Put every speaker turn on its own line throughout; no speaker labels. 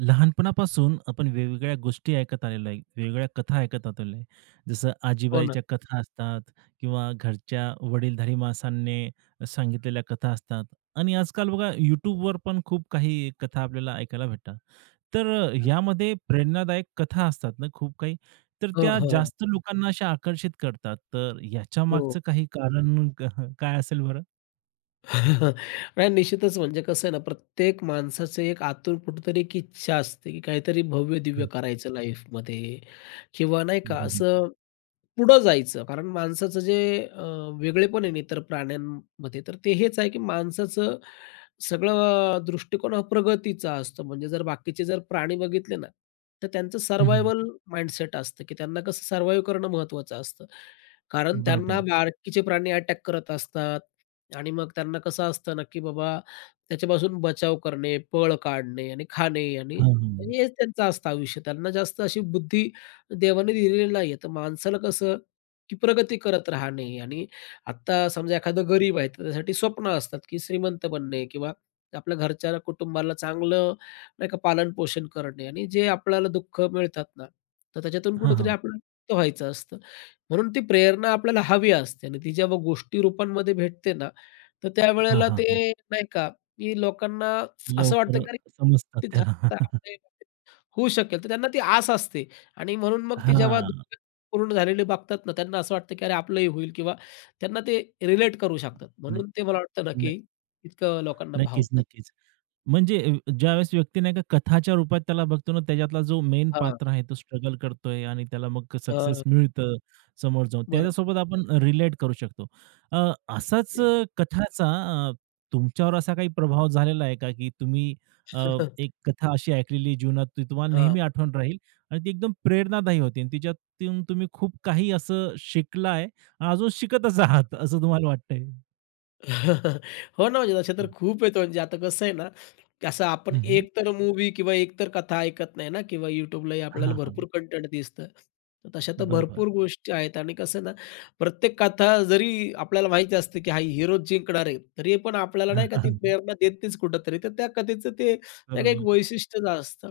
लहानपणापासून आपण वेगवेगळ्या गोष्टी ऐकत आलेलो आहे. वेगवेगळ्या कथा ऐकत आलेलो आहे. जसं
हो ना.
आजीबाईच्या कथा असतात किंवा घरच्या वडीलधारी माणसांनी सांगितलेल्या कथा असतात आणि आजकाल बघा YouTubeवर पण खूप काही कथा आपल्याला ऐकायला भेटतात. तर
अग
यामध्ये प्रेरणादायक कथा असतात ना खूप काही, तर
हो,
त्या
हो,
जास्त लोकांना अशा आकर्षित करतात. तर याच्यामागचं
हो.
काही कारण क काय असेल बरं?
नाही निश्चितच म्हणजे कसं आहे ना, प्रत्येक माणसाचं एक आतून कुठेतरी एक इच्छा असते, की काहीतरी भव्य-दिव्य
हं.
करायचं लाईफमध्ये किंवा नाही
हं,
का
हं, हं.
असं पुढं जायचं. कारण माणसाचं जे वेगळेपण आहे ना इतर प्राण्यांमध्ये, तर ते हेच आहे की माणसाचं सगळं दृष्टिकोन हा प्रगतीचा असतो. म्हणजे जर बाकीचे जर प्राणी बघितले ना, तर त्यांचं
हं,
सर्व्हायव्हल माइंडसेट असतं, की त्यांना कसं सर्व्हाईव्ह करणं महत्त्वाचं असतं. कारण त्यांना
बरोबर.
बाकीचे प्राणी अटॅक करत असतात आणि मग त्यांना कसं असतं ना, की बाबा त्याच्यापासून बचाव करणे, पळ काढणे आणि खाणे आणि
हां, हां.
म्हणजे हेच त्यांचं असतं आयुष्य. त्यांना जास्त अशी बुद्धी देवाने दिलेलं नाहीये. तर माणसाला कसं, की प्रगती करत राहणे आणि आत्ता समजा एखादा गरीब आहे, तर त्यासाठी स्वप्न असतात, की श्रीमंत बनणे किंवा आपल्या घरच्या कुटुंबाला चांगलं नाही का पालन-पोषण करणे आणि जे आपल्याला दुःख मिळतात ना, तर त्याच्यातून
हां,
कुठेतरी
हां.
आपल्याला मुक्त व्हायचं असतं. म्हणून ती प्रेरणा आपल्याला हवी असते आणि ती जेव्हा गोष्टी रूपांमध्ये भेटते ना, तर त्यावेळेला
हां,
ते नाही का, की लोकांना असं
लवकर
वाटतं, की अरे,
समजतात
ते झालं
त्याला.
तर आपल्या याच्यात होऊ शकेल. तर त्यांना ती आस असते आणि म्हणून मग ती जेव्हा
हां.
दुसरे पूर्ण झालेले बघतात ना, त्यांना असं वाटतं, की अरे, आपलंही होईल किंवा त्यांना ते रिलेट करू शकतात.
न
म्हणून ते मला वाटतं ना,
न
की इतकं लोकांना
नक्कीच,
भावतात.
नक्कीच. म्हणजे ज्यावेळेस व्यक्ती नाही का कथाच्या रूपात त्याला बघतो ना, त्याच्यातला जो मेन
हां,
पात्र आहे तो स्ट्रगल करतोय आणि त्याला मग सक्सेस
हां.
मिळतं समोर जाऊन.
बरोबर.
त्याच्यासोबत आपण रिलेट करू शकतो. अ, असाच कथाचा अ, तुमच्यावर असा काही प्रभाव झालेला आहे का, की तुम्ही अ, एक कथा अशी ऐकलेली जीवनात ती तुम्हाला
हां, हां.
नेहमी आठवण राहील आणि ती एकदम प्रेरणादायी होती आणि तिच्यातून तुम्ही खूप काही असं शिकलाय आणि अजून शिकतच आहात असं तुम्हाला वाटतंय?
हो ना, म्हणजे तसे तर खूप आहेत म्हणजे आता कसं आहे ना, की असं आपण
हं, हं.
एकतर मूव्ही किंवा एकतर कथा ऐकत नाही ना किंवा YouTubeलाही आपल्याला
हां,
भरपूर कंटेंट दिसतं. तर तशा तर
बरोबर.
भरपूर गोष्टी आहेत आणि कसं आहे ना, प्रत्येक कथा जरी आपल्याला माहिती असते, की हा हिरो जिंकणार आहे, तरी पण आपल्याला नाही का ती प्रेरणा देतेच कुठेतरी. तर त्या कथेचं ते नाही का एक
बरोबर.
वैशिष्ट्यच असतं.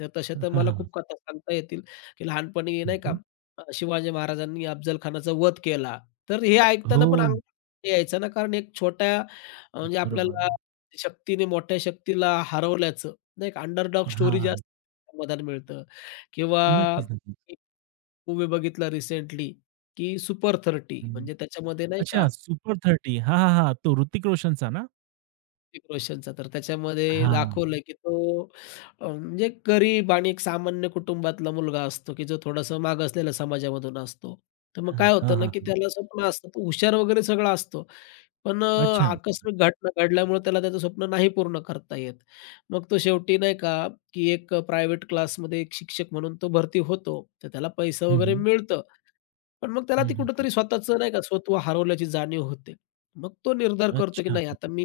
तर तशा तर
हां,
मला
हां.
खूप कथा सांगता येतील, की लहानपणी
हं,
नाही का
हं.
शिवाजी महाराजांनी अफजल खानाचा वध केला. तर हे ऐकताना
हो,
पण यायचा ना, कारण एक छोट्या म्हणजे
बरोबर.
आपल्याला शक्तीने मोठ्या शक्तीला हरवल्याचं, नाही का, अंडरडॉग स्टोरी
हां,
जास्त समाधान मिळतं किंवा
नक्कीच, नक्कीच.
एक मूव्ही बघितला रिसेंटली, की सुपर 30
हं.
म्हणजे त्याच्यामध्ये नाही
अच्छा
का
सुपर 30 हां, हां, हां. तो ऋतिक रोशनचा ना?
ऋतिक रोशनचा. तर त्याच्यामध्ये
हां,
दाखवलं की तो म्हणजे एक गरीब आणि एक सामान्य कुटुंबातला मुलगा असतो, की जो थोडासा मागासलेल्या समाजामधून असतो. तर मग
हां,
काय
हां,
होतं ना, की
हां.
त्याला स्वप्न असतं. तो हुशार वगैरे सगळा असतो. पण
अच्छा.
आकस्मिक घटना घडल्यामुळे त्याला त्याचं स्वप्न नाही पूर्ण करता येत. मग तो शेवटी नाही का, की एक प्रायव्हेट क्लासमध्ये एक शिक्षक म्हणून तो भरती होतो. तर त्याला पैसा
हं,
वगैरे
हं.
मिळतं. पण मग त्याला
हं,
ती
हं.
कुठेतरी स्वतःचं नाही का, स्वत्व हरवल्याची जाणीव होते. मग तो निर्धार करतो, की
अच्छा.
नाही आता मी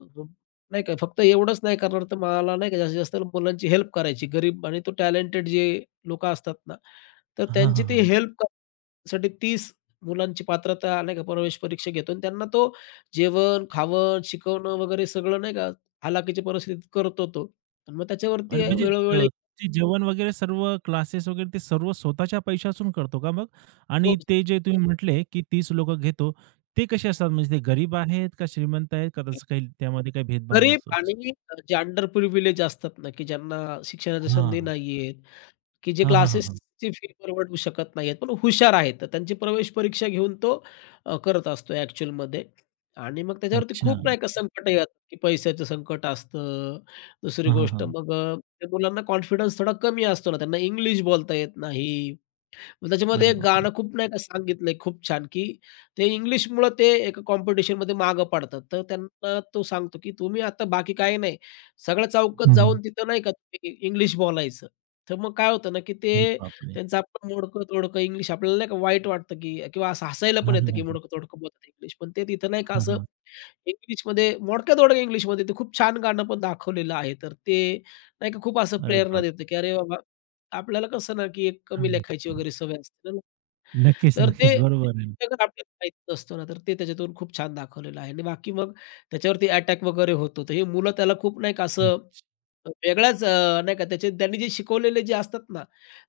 अजून नाही का फक्त एवढंच नाही करणार, तर मला नाही का जास्तीत जास्त मुलांची हेल्प करायची. गरीब आणि तो टॅलेंटेड जे लोकं असतात ना, तर
हां,
त्यांची
हां,
ती
हां.
हेल्प करण्यासाठी 30 मुलांची पात्रता नाही का प्रवेश परीक्षा घेतो आणि त्यांना तो जेवण-खावण, शिकवणं वगैरे सगळं नाही का हालाखीच्या परिस्थितीत करतो तो. आणि मग
अरे
त्याच्यावरती
म्हणजे अ,
वेळोवेळी
ते जेवण वगैरे सर्व क्लासेस वगैरे ते सर्व स्वतःच्या पैशातून करतो का मग? आणि ते जे तुम्ही म्हटले, की 30 लोकं घेतो, ते कसे असतात? म्हणजे ते गरीब आहेत का श्रीमंत आहेत का तसं काही त्यामध्ये काही भेदभाव
गरीब
नसतोच?
आणि जे अंडर प्रिव्हिलेज असतात ना, की ज्यांना शिक्षणाच्या संधी
हां.
नाहीये की जे
हां, हां, हां, हां.
क्लासेसची फी परवडू शकत नाहीयेत, पण हुशार आहेत. तर त्यांची प्रवेश परीक्षा घेऊन तो करत असतो ॲक्चुअलमध्ये आणि मग त्याच्यावरती
अच्छा.
खूप नाही का संकट येतात, की पैशाचं संकट असतं. दुसरी
हां, हां,
गोष्ट
हां.
मग त्या मुलांना कॉन्फिडन्स थोडा कमी असतो ना, त्यांना इंग्लिश बोलता येत नाही मग त्याच्यामध्ये
अरे
एक
बापरे!
गाणं खूप नाही का सांगितलंय खूप छान, की ते इंग्लिशमुळं ते एका कॉम्पिटिशनमध्ये मागं पडतात. तर त्यांना तो सांगतो, की तुम्ही आता बाकी काही नाही. सगळ्या चौकात
हं, हं.
जाऊन तिथं नाही का तुम्ही इंग्लिश बोलायचं. तर मग काय होतं ना, की ते
अरे बापरे!
त्यांचं आपण मोडकं-तोडकं इंग्लिश आपल्याला नाही का वाईट वाटतं, की किंवा असं हसायला
हां,
पण
हां,
येतं, की
हां.
मोडकं-तोडकं बोलतात इंग्लिश. पण ते तिथं नाही का
हां,
असं
हां.
इंग्लिशमध्ये मोडक्यातोडक्या इंग्लिशमध्ये ते खूप छान गाणं पण दाखवलेलं आहे. तर ते नाही का खूप असं
अरे
प्रेरणा
बाप!
देतं, की अरे बाबा, आपल्याला कसं ना, की एक कमी
हं.
लेखायची वगैरे सवय असते ना.
नक्कीच,
तर ते
नक्कीच. बरोबर आहे.
सगळं आपल्याला माहीत नसतो ना, तर ते त्याच्यातून खूप छान दाखवलेलं आहे आणि बाकी मग त्याच्यावरती अटॅक वगैरे होतो. तर हे मुलं त्याला खूप नाही का
हं.
असं वेगळाच नाही का त्याचे त्यांनी जे शिकवलेले जे असतात ना,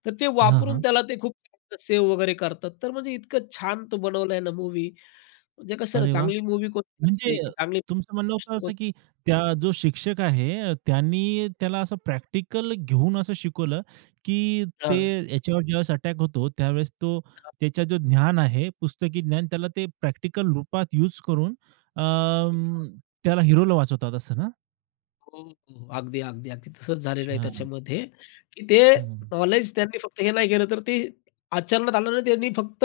तर ते
हां,
वापरून
हां.
त्याला ते खूप सेव्ह वगैरे करतात. तर म्हणजे इतकं छान तो बनवलाय ना मूव्ही म्हणजे कसं ना,
अरे वाह!
चांगली मूव्ही कोणती
म्हणजे
असते, की चांगली
तुमचं म्हणणं होतं
गोष्ट
असं,
कोणती
की त्या जो शिक्षक आहे, त्यांनी त्याला असं प्रॅक्टिकल घेऊन असं शिकवलं, की ते
हां.
याच्यावर ज्यावेळेस अटॅक होतो, त्यावेळेस तो त्याचं जो ज्ञान आहे, पुस्तकी ज्ञान, त्याला ते प्रॅक्टिकल रूपात यूज करून अं, त्याला हिरोला वाचवतात असं ना?
हो, हो. अगदी, अगदी, अगदी तसंच झालेलं आहे
अच्छा.
त्याच्यामध्ये, की ते
हं, हं.
नॉलेज त्यांनी फक्त हे नाही केलं, तर ते आचरणात आणलं नाही. त्यांनी फक्त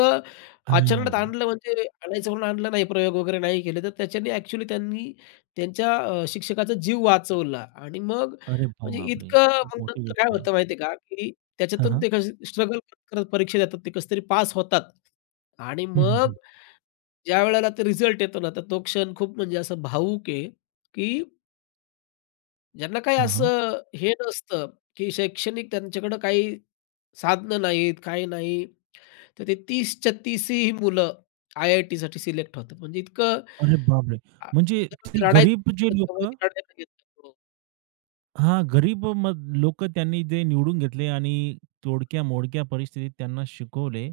आचरणात
हां.
आणलं म्हणजे आणायचं म्हणून आणलं नाही, प्रयोग वगैरे नाही केले. तर त्याच्याने ॲक्चुअली त्यांनी त्यांच्या शिक्षकाचा जीव वाचवला आणि मग
अरे
म्हणजे
बापरे!
इतकं
खूप
मग
मोठी
नंतर काय
गोष्ट आहे.
होतं माहिती आहे का, की
हां,
त्याच्यातून
हां.
ते कसे स्ट्रगल करत परीक्षा देतात, ते कसं तरी पास होतात आणि
हं, हं,
मग
हं.
ज्यावेळेला ते रिझल्ट येतो ना, तर तो क्षण खूप म्हणजे असा भावूक आहे, की ज्यांना काही
हां, हां.
असं हे नसतं, की शैक्षणिक त्यांच्याकडं काही साधनं नाहीत, काही नाही. तर ते 30च्या 30 ही मुलं आय-आय-टीसाठी सिलेक्ट होतात. म्हणजे इतकं
अरे बापरे!
आ
म्हणजे ती गरीब जे
रडायचं
लोकं
तेव्हाही रडायला येतं.
हां, गरीब मग लोकं त्यांनी जे निवडून घेतले आणि तोडक्या-मोडक्या परिस्थितीत त्यांना शिकवले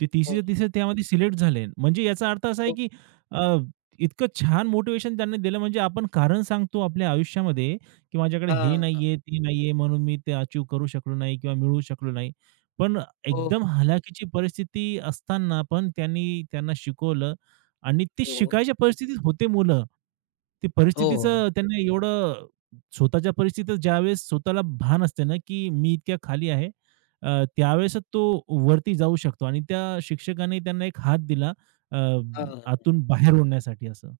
ते
हो,
30च्या 30
हो,
त्यामध्ये सिलेक्ट झाले. म्हणजे याचा अर्थ असा आहे,
हो.
की अ, इतकं छान मोटिव्हेशन त्यांनी दिलं म्हणजे आपण कारण सांगतो आपल्या आयुष्यामध्ये, की माझ्याकडे हे
हां, हां.
नाहीये, ते नाहीये म्हणून मी ते अचीव्ह करू शकलो नाही किंवा मिळवू शकलो नाही. पण
हो,
एकदम हलाखीची परिस्थिती असताना पण त्यांनी त्यांना शिकवलं आणि ते
हो,
शिकायच्या परिस्थितीत होते मुलं. ते
हो.
परिस्थितीचं त्यांना एवढं स्वतःच्या परिस्थितीत ज्यावेळेस स्वतःला भान असते ना, की मी इतक्या खाली आहे त्यावेळेस तो वरती जाऊ शकतो आणि त्या शिक्षकाने त्यांना एक हात दिला अ,
हां.
आतून बाहेर ओढण्यासाठी असं.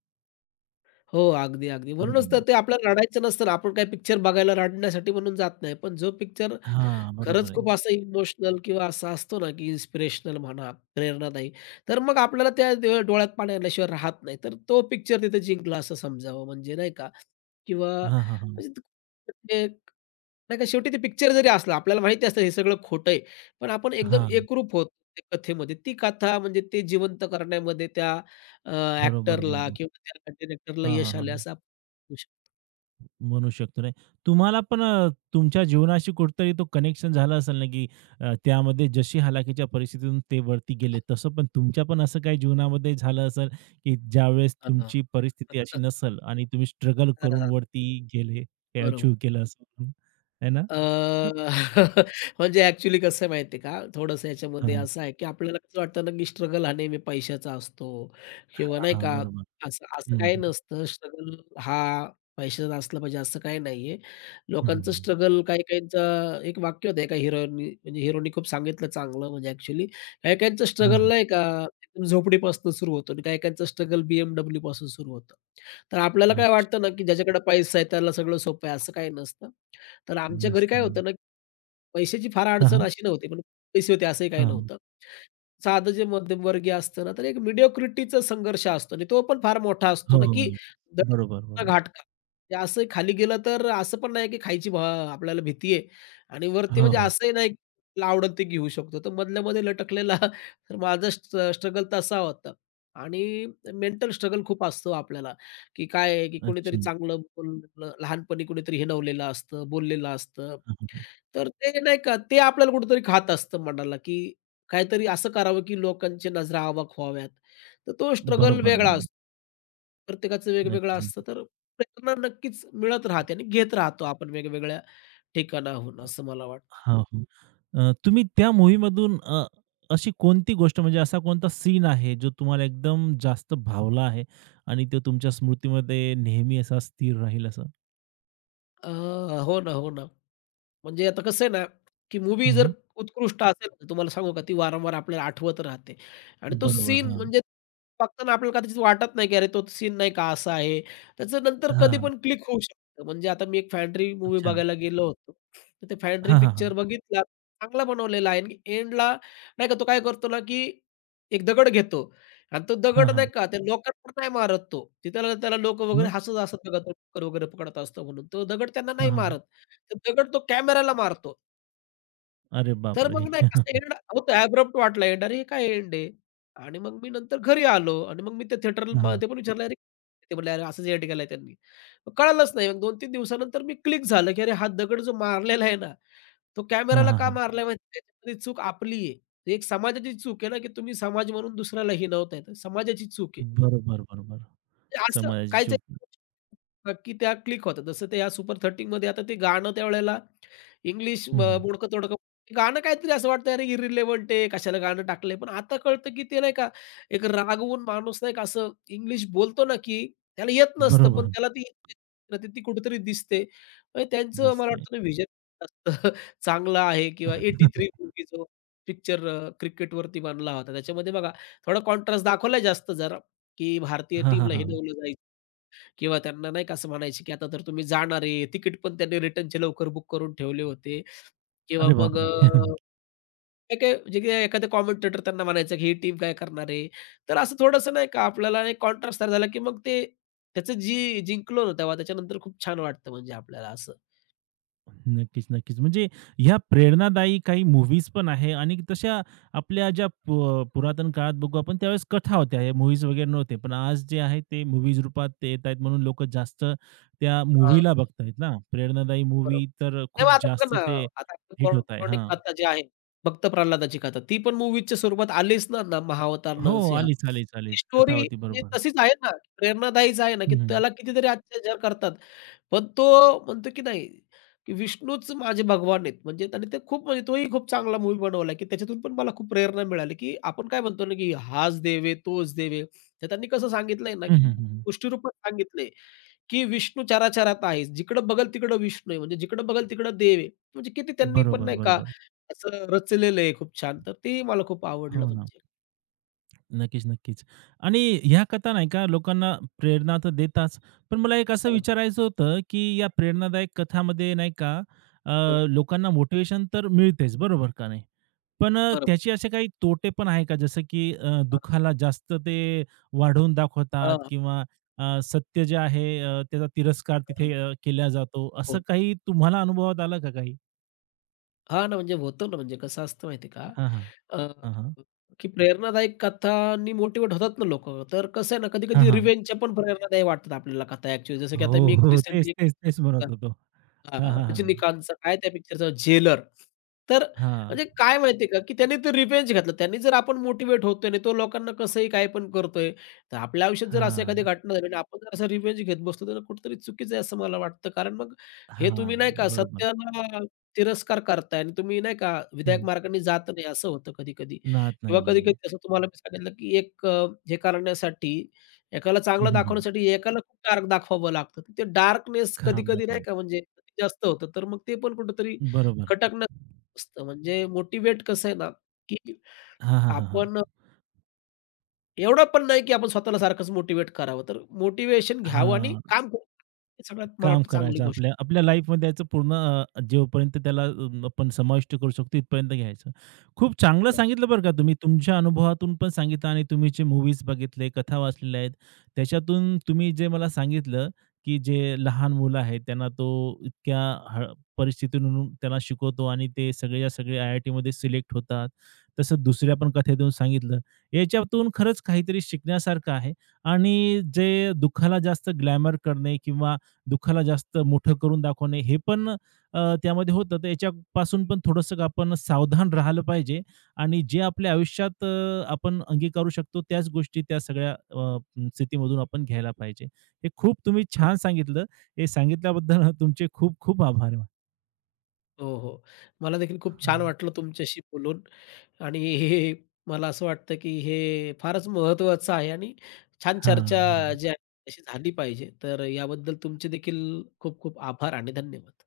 हो, अगदी, अगदी. म्हणूनच तर
हं.
ते आपल्याला रडायचं नसतं ना, आपण काही पिक्चर बघायला रडण्यासाठी म्हणून जात नाही. पण जो पिक्चर
हां, बरोबर
खरंच
आहे.
खूप असं इमोशनल किंवा असा असतो ना, की इन्स्पिरेशनल म्हणा, प्रेरणादायी. तर मग आपल्याला त्या डोळ्यात पाणी आल्याशिवाय राहत नाही. तर तो पिक्चर तिथे जिंकला असं समजावं म्हणजे नाही का? किंवा
हां, हां, हां.
म्हणजे ते ते- नाही का शेवटी ते पिक्चर जरी असला, आपल्याला माहिती असतं हे सगळं खोटं आहे. पण आपण एकदम
हां.
एकरूप होतो त्या कथेमध्ये. ती कथा म्हणजे ते जिवंत करण्यामध्ये त्या अ,
बरोबर,
किंवा
बरोबर.
त्या डायरेक्टरला
हां, हां,
यश आले
हां.
असं आपण म्हणू शकतो.
म्हणू शकतो नाही. तुम्हाला पण तुमच्या जीवनाशी कुठेतरी तो कनेक्शन झाला असेल ना, की त्यामध्ये जशी हालाखीच्या परिस्थितीतून ते वरती गेले, तसं पण तुमच्या पण असं काही जीवनामध्ये झालं असेल, की ज्यावेळेस
हां, हां.
तुमची परिस्थिती अशी नसेल आणि तुम्ही स्ट्रगल करून
हां,
वरती गेले, ते
बरोबर.
अचीव्ह केलं असं, आहे ना?
अ, म्हणजे ॲक्चुअली कसं आहे माहिती आहे का, थोडंसं
हां,
याच्यामध्ये
हां,
असं आहे, की आपल्याला कसं वाटतं ना, की स्ट्रगल हा नेहमी पैशाचा असतो किंवा नाही
हां,
का,
बरोबर.
असं असं
हं,
काही
हं.
नसतं. स्ट्रगल हा पैशाचा असला पाहिजे असं काही नाहीये.
हं,
लोकांचं
हं.
स्ट्रगल काही-काहींचं एक वाक्य होतं एका हिरोनी म्हणजे हिरोनी खूप सांगितलं चांगलं म्हणजे ॲक्चुअली काही-काहींचं स्ट्रगल
हां,
नाही का, एकदम झोपडीपासून सुरू होतो आणि काही-काहींचं स्ट्रगल BMWपासून सुरू होतं. तर आपल्याला काय
अच्छा.
वाटतं ना, की ज्याच्याकडे पैसा आहे त्याला सगळं सोपं आहे असं काही नसतं. तर आमच्या घरी काय
नसताना.
होतं ना, पैशाची फार
हां,
अडचण
हां.
अशी नव्हती, पण पैसे होते असंही काही
हां,
नव्हतं. साधं जे मध्यमवर्गीय असतं ना, तर एक मिडिओक्रिटीचा संघर्ष असतो आणि तो पण फार मोठा
हो,
असतो ना,
हो.
की
बरोबर,
दळका
बरोबर.
घाटका. म्हणजे असं खाली गेलं तर असं पण नाही, की खायची भा आपल्याला भीती आहे आणि वरती
हो,
म्हणजे
हो.
असंही नाही, की आपल्याला आवडेल ते घेऊ शकतो. तर मधल्यामध्ये लटकलेला तर माझा स्ट्रगल तसा होता आणि मेंटल स्ट्रगल खूप असतो आपल्याला. की काय आहे, की कोणीतरी
अच्छा.
चांगलं बोललं लहानपणी कोणीतरी हिणवलेलं असतं, बोललेलं असतं.
हां, हां, हां.
तर ते नाही का, ते आपल्याला कुठेतरी खात असतं मनाला, की काहीतरी असं करावं, की लोकांच्या नजरा अवाक व्हाव्यात. तर तो स्ट्रगल
बरोबर,
वेगळा
बरोबर.
असतो. प्रत्येकाचं वेगवेगळं
नक्कीच.
असतं. तर प्रेरणा नक्कीच मिळत राहते आणि घेत राहतो आपण वेगवेगळ्या ठिकाणाहून असं मला वाटतं.
हां, हो. तुम्ही त्या मूव्हीमधून अशी कोणती गोष्ट म्हणजे असा कोणता सीन आहे जो तुम्हाला एकदम जास्त भावला आहे आणि तो तुमच्या स्मृतीमध्ये नेहमी असा स्थिर राहील असं?
अ, हो ना, हो ना. म्हणजे आता कसं आहे ना, की मूव्ही
हं,
जर
हं.
उत्कृष्ट असेल तर तुम्हाला सांगू का, ती वारंवार आपल्याला आठवत राहते आणि तो
बरोबर.
सीन
हां.
म्हणजे बघताना आपल्याला कदाचित वाटत नाही, की अरे तो सीन नाही का असा आहे. त्याचं नंतर कधी
हां.
पण क्लिक होऊ शकतं. म्हणजे आता मी एक फॅन्ड्री मूव्ही
अच्छा.
बघायला गेलो होतो. तर ते फॅन्ड्री
हां, हां,
पिक्चर
हां.
बघितला. चांगला बनवलेला आहे आणि एंडला नाही का तो काय करतो ना, की एक दगड घेतो आणि तो
हां,
दगड नाही
हां.
का त्या लोकांवर नाही मारत तो. तिथं त्याला लोकं वगैरे
मग?
हसत-हसत बघा डुक्कर वगैरे पकडत असतो म्हणून. तो दगड त्यांना
हां,
नाही
हां.
मारत. तर दगड तो कॅमेराला मारतो.
अरे
तर
बापरे!
मग नाही कसं एंड होतं ॲब्रप्ट वाटला एंड. अरे, हे काय एंड आहे? आणि मग मी नंतर घरी आलो आणि मग मी त्या
हां, हां.
थिएटरमध्ये पण विचारलं, "अरे" ते म्हणले, "अरे, असंच एंड केलाय त्यांनी." मग कळालंच नाही. मग 2-3 दिवसानंतर मी क्लिक झालं, की अरे हा दगड जो मारलेला आहे ना, तो
हां,
कॅमेराला
हां,
का
हां.
मारलाय माहिती त्याच्यामध्ये चूक आपली आहे. ही एक समाजाची चूक आहे ना, की तुम्ही समाज म्हणून दुसऱ्याला हिणवताय. तर समाजाची चूक आहे.
बरोबर, बरोबर.
ते असं
समाजाची
काहीच
चूक.
नक्की त्या क्लिक होतात. जसं ते या सुपर 13मध्ये आता ते गाणं त्यावेळेला इंग्लिश
हं, हं.
बोडकं-तोडकं गाणं काहीतरी असं वाटतं अरे इर्रिलेव्हंट आहे, कशाला गाणं टाकलंय. पण आता कळतं की ते नाही का एक रागवून माणूस नाही का असं इंग्लिश बोलतो ना, की त्याला येत नसतं पण
बरोबर.
त्याला ती ती ती कुठेतरी दिसते. म्हणजे त्यांचं मला
दिसते.
वाटतं ना व्हिजन आहे किंवा 83 मूव्ही जो पिक्चर क्रिकेटवरती बनला होता. त्याच्यामध्ये बघा थोडा कॉन्ट्रास्ट दाखवलाय जास्त जरा, की भारतीय
हां, हां,
टीमला
हां.
हिणवलं जायचं. किंवा त्यांना नाही का असं म्हणायचे, की आता तर तुम्ही जाणार आहे. तिकीट पण त्यांनी रिटर्नचे लवकर बुक करून ठेवले होते किंवा
अरे
मग
बापरे!
काही-काही म्हणजे की एखादा कॉमेंटेटर त्यांना म्हणायचं, की ही टीम काय करणार आहे? तर असं थोडंसं नाही का आपल्याला एक कॉन्ट्रास्ट तयार झाला, की मग ते त्याचं जिंकलो ना तेव्हा त्याच्यानंतर खूप छान वाटतं म्हणजे आपल्याला असं.
नक्कीच, नक्कीच. म्हणजे ह्या प्रेरणादायी काही मूव्हीज पण आहे आणि तशा आपल्या ज्या पुरातन काळात बघू आपण त्यावेळेस कथा होत्या. हे मूव्हीज वगैरे नव्हते. पण आज जे आहे ते मूव्हीज रूपात ते येत आहेत म्हणून लोकं जास्त त्या मूव्हीला बघतायत ना. प्रेरणादायी
बरोबर.
मूव्ही तर खूप
तेव्हा आता बघा
जास्त
ना,
ते
आता
हिट होत आहे.
पौराणिक
हां.
कथा जी आहे, भक्त प्रल्हादाची कथा, ती पण मूव्हीच्या स्वरूपात आलीच ना, ना महावतार
हो,
नरसिंहा.
आलीच, आलीच,
ती
आलीच. कथा
स्टोरी
होती.
म्हणजे
बरोबर.
तशीच आहे ना, प्रेरणादायीच आहे ना, की
हं, हं.
त्याला कितीतरी अत्याचार करतात. पण तो म्हणतो की नाही, की विष्णूच माझे भगवान आहेत. म्हणजे त्याने ते खूप म्हणजे तोही खूप चांगला मूव्ही बनवला, की त्याच्यातून पण मला खूप प्रेरणा मिळाली, की आपण काय म्हणतो ना, की हाच देव तोच देव तर त्यांनी कसं सांगितलंय ना,
हं,
की
हं,
गोष्टी रूपात सांगितलंय. की विष्णू चराचरात आहे. जिकडं बघल तिकडं विष्णू आहे. म्हणजे जिकडं बघल तिकडं देव आहे. म्हणजे किती त्यांनी पण
बरोबर,
नाही का
बरोबर.
असं रचलेलं आहे खूप छान. तर ते मला खूप आवडलं
हो ना.
म्हणजे.
नक्कीच, नक्कीच. आणि ह्या कथा नाही का लोकांना प्रेरणा तर देतात. पण मला एक असं
हां.
विचारायचं होतं, की या प्रेरणादायक कथामध्ये नाही का अ,
हं.
लोकांना मोटिव्हेशन तर मिळतेच, बरोबर का नाही? पण
बरोबर.
त्याचे असे काही तोटे पण आहे का? जसं की दुःखाला
हां,
जास्त ते वाढवून दाखवतात
हां, हां.
किंवा सत्य जे आहे त्याचा तिरस्कार तिथे केला जातो. असं
हो.
काही तुम्हाला अनुभवात आलं का काही?
हा ना, म्हणजे होतं ना, म्हणजे कसं असतं माहिती आहे
हां, हां.
का?
हां, हां.
की प्रेरणादायक कथांनी मोटिव्हेट होतात ना लोकं. तर कसं आहे ना,
हां,
कधी-कधी
हां.
रिव्हेंजच्या पण प्रेरणादायी वाटतात आपल्याला कथा ॲक्चुअली. जसं की आता
हो,
मी एक
हो. तेच,
रिसेंटली एक
तेच,
पिक्चर
तेच म्हणत
बघितला.
होतो. हां,
हां,
हां, हां, हां.
रजनीकांतचा काय त्या पिक्चरचा झेलर. तर
हां.
म्हणजे काय माहिती का, की त्याने ते रिव्हेंज घेतलं. त्यांनी जर आपण मोटिव्हेट होतोय आणि तो लोकांना कसंही काय पण करतोय, तर आपल्या आयुष्यात जर अशी
हां,
एखादी घटना झाली आणि आपण जर असं रिव्हेंज घेत बसलो, तर कुठेतरी चुकीचं आहे असं मला वाटतं. कारण मग हे
हां,
तुम्ही नाही का
बरोबर.
सत्याला तिरस्कार करताय आणि तुम्ही नाही का विधायक
हं.
मार्गाने जात नाही असं होतं कधी-कधी
नात
किंवा
नाहीये.
कधी-कधी असं तुम्हाला मी सांगितलं, की एक हे करण्यासाठी एकाला
हं,
चांगलं
हं, हं.
दाखवण्यासाठी एकाला खूप डार्क दाखवावं लागतं. तर ते डार्कनेस
खराब
कधी-कधी नाही
नफा.
का म्हणजे जास्त होतं. तर मग ते पण कुठेतरी
बरोबर.
खटकणं असतं. म्हणजे मोटिव्हेट कसं आहे ना, की
हां, हां, हां, हां.
आपण एवढं पण नाही, की आपण स्वतःला सारखंच मोटिव्हेट करावं. तर मोटिव्हेशन घ्यावं आणि
हां.
काम करू. हे सगळ्यात मला
काम
वाटतं चांगली
करायचं
गोष्ट.
आपल्या आपल्या लाईफमध्ये याचं पूर्ण जेवपर्यंत त्याला आपण समाविष्ट करू शकतो तिथपर्यंत घ्यायचं. खूप चांगलं
बरोबर,
सांगितलं बरं का तुम्ही. तुमच्या अनुभवातून पण सांगितलं आणि तुम्ही जे मूव्हीज बघितले, कथा वाचलेल्या आहेत, त्याच्यातून तुम्ही जे मला सांगितलं, की जे लहान मुलं आहेत त्यांना तो इतक्या हळ परिस्थितीतून त्यांना शिकवतो आणि ते सगळेच्या सगळे आय-आय-टीमध्ये सिलेक्ट होतात. तसं दुसऱ्या पण कथेतून सांगितलं. याच्यातून खरंच काहीतरी शिकण्यासारखं आहे आणि जे दुःखाला जास्त ग्लॅमर करणे किंवा दुःखाला जास्त मोठं करून दाखवणे हे पण त्यामध्ये होतं. तर याच्यापासून पण थोडंसं आपण सावधान राहिलं पाहिजे आणि जे आपल्या आयुष्यात आपण अंगीकारू शकतो त्याच गोष्टी त्या सगळ्या स्थितीमधून आपण घ्यायला पाहिजे. हे खूप तुम्ही
बरोबर.
छान सांगितलं. हे सांगितल्याबद्दल तुमचे खूप खूप आभार.
हो, हो. मला देखील खूप छान वाटलं तुमच्याशी बोलून आणि हे मला असं वाटतं, की हे फारच महत्त्वाचं आहे आणि छान
हां,
चर्चा
बरोबर.
जी आहे, तशी झाली पाहिजे. तर याबद्दल तुमचे देखील खूप खूप आभार आणि धन्यवाद.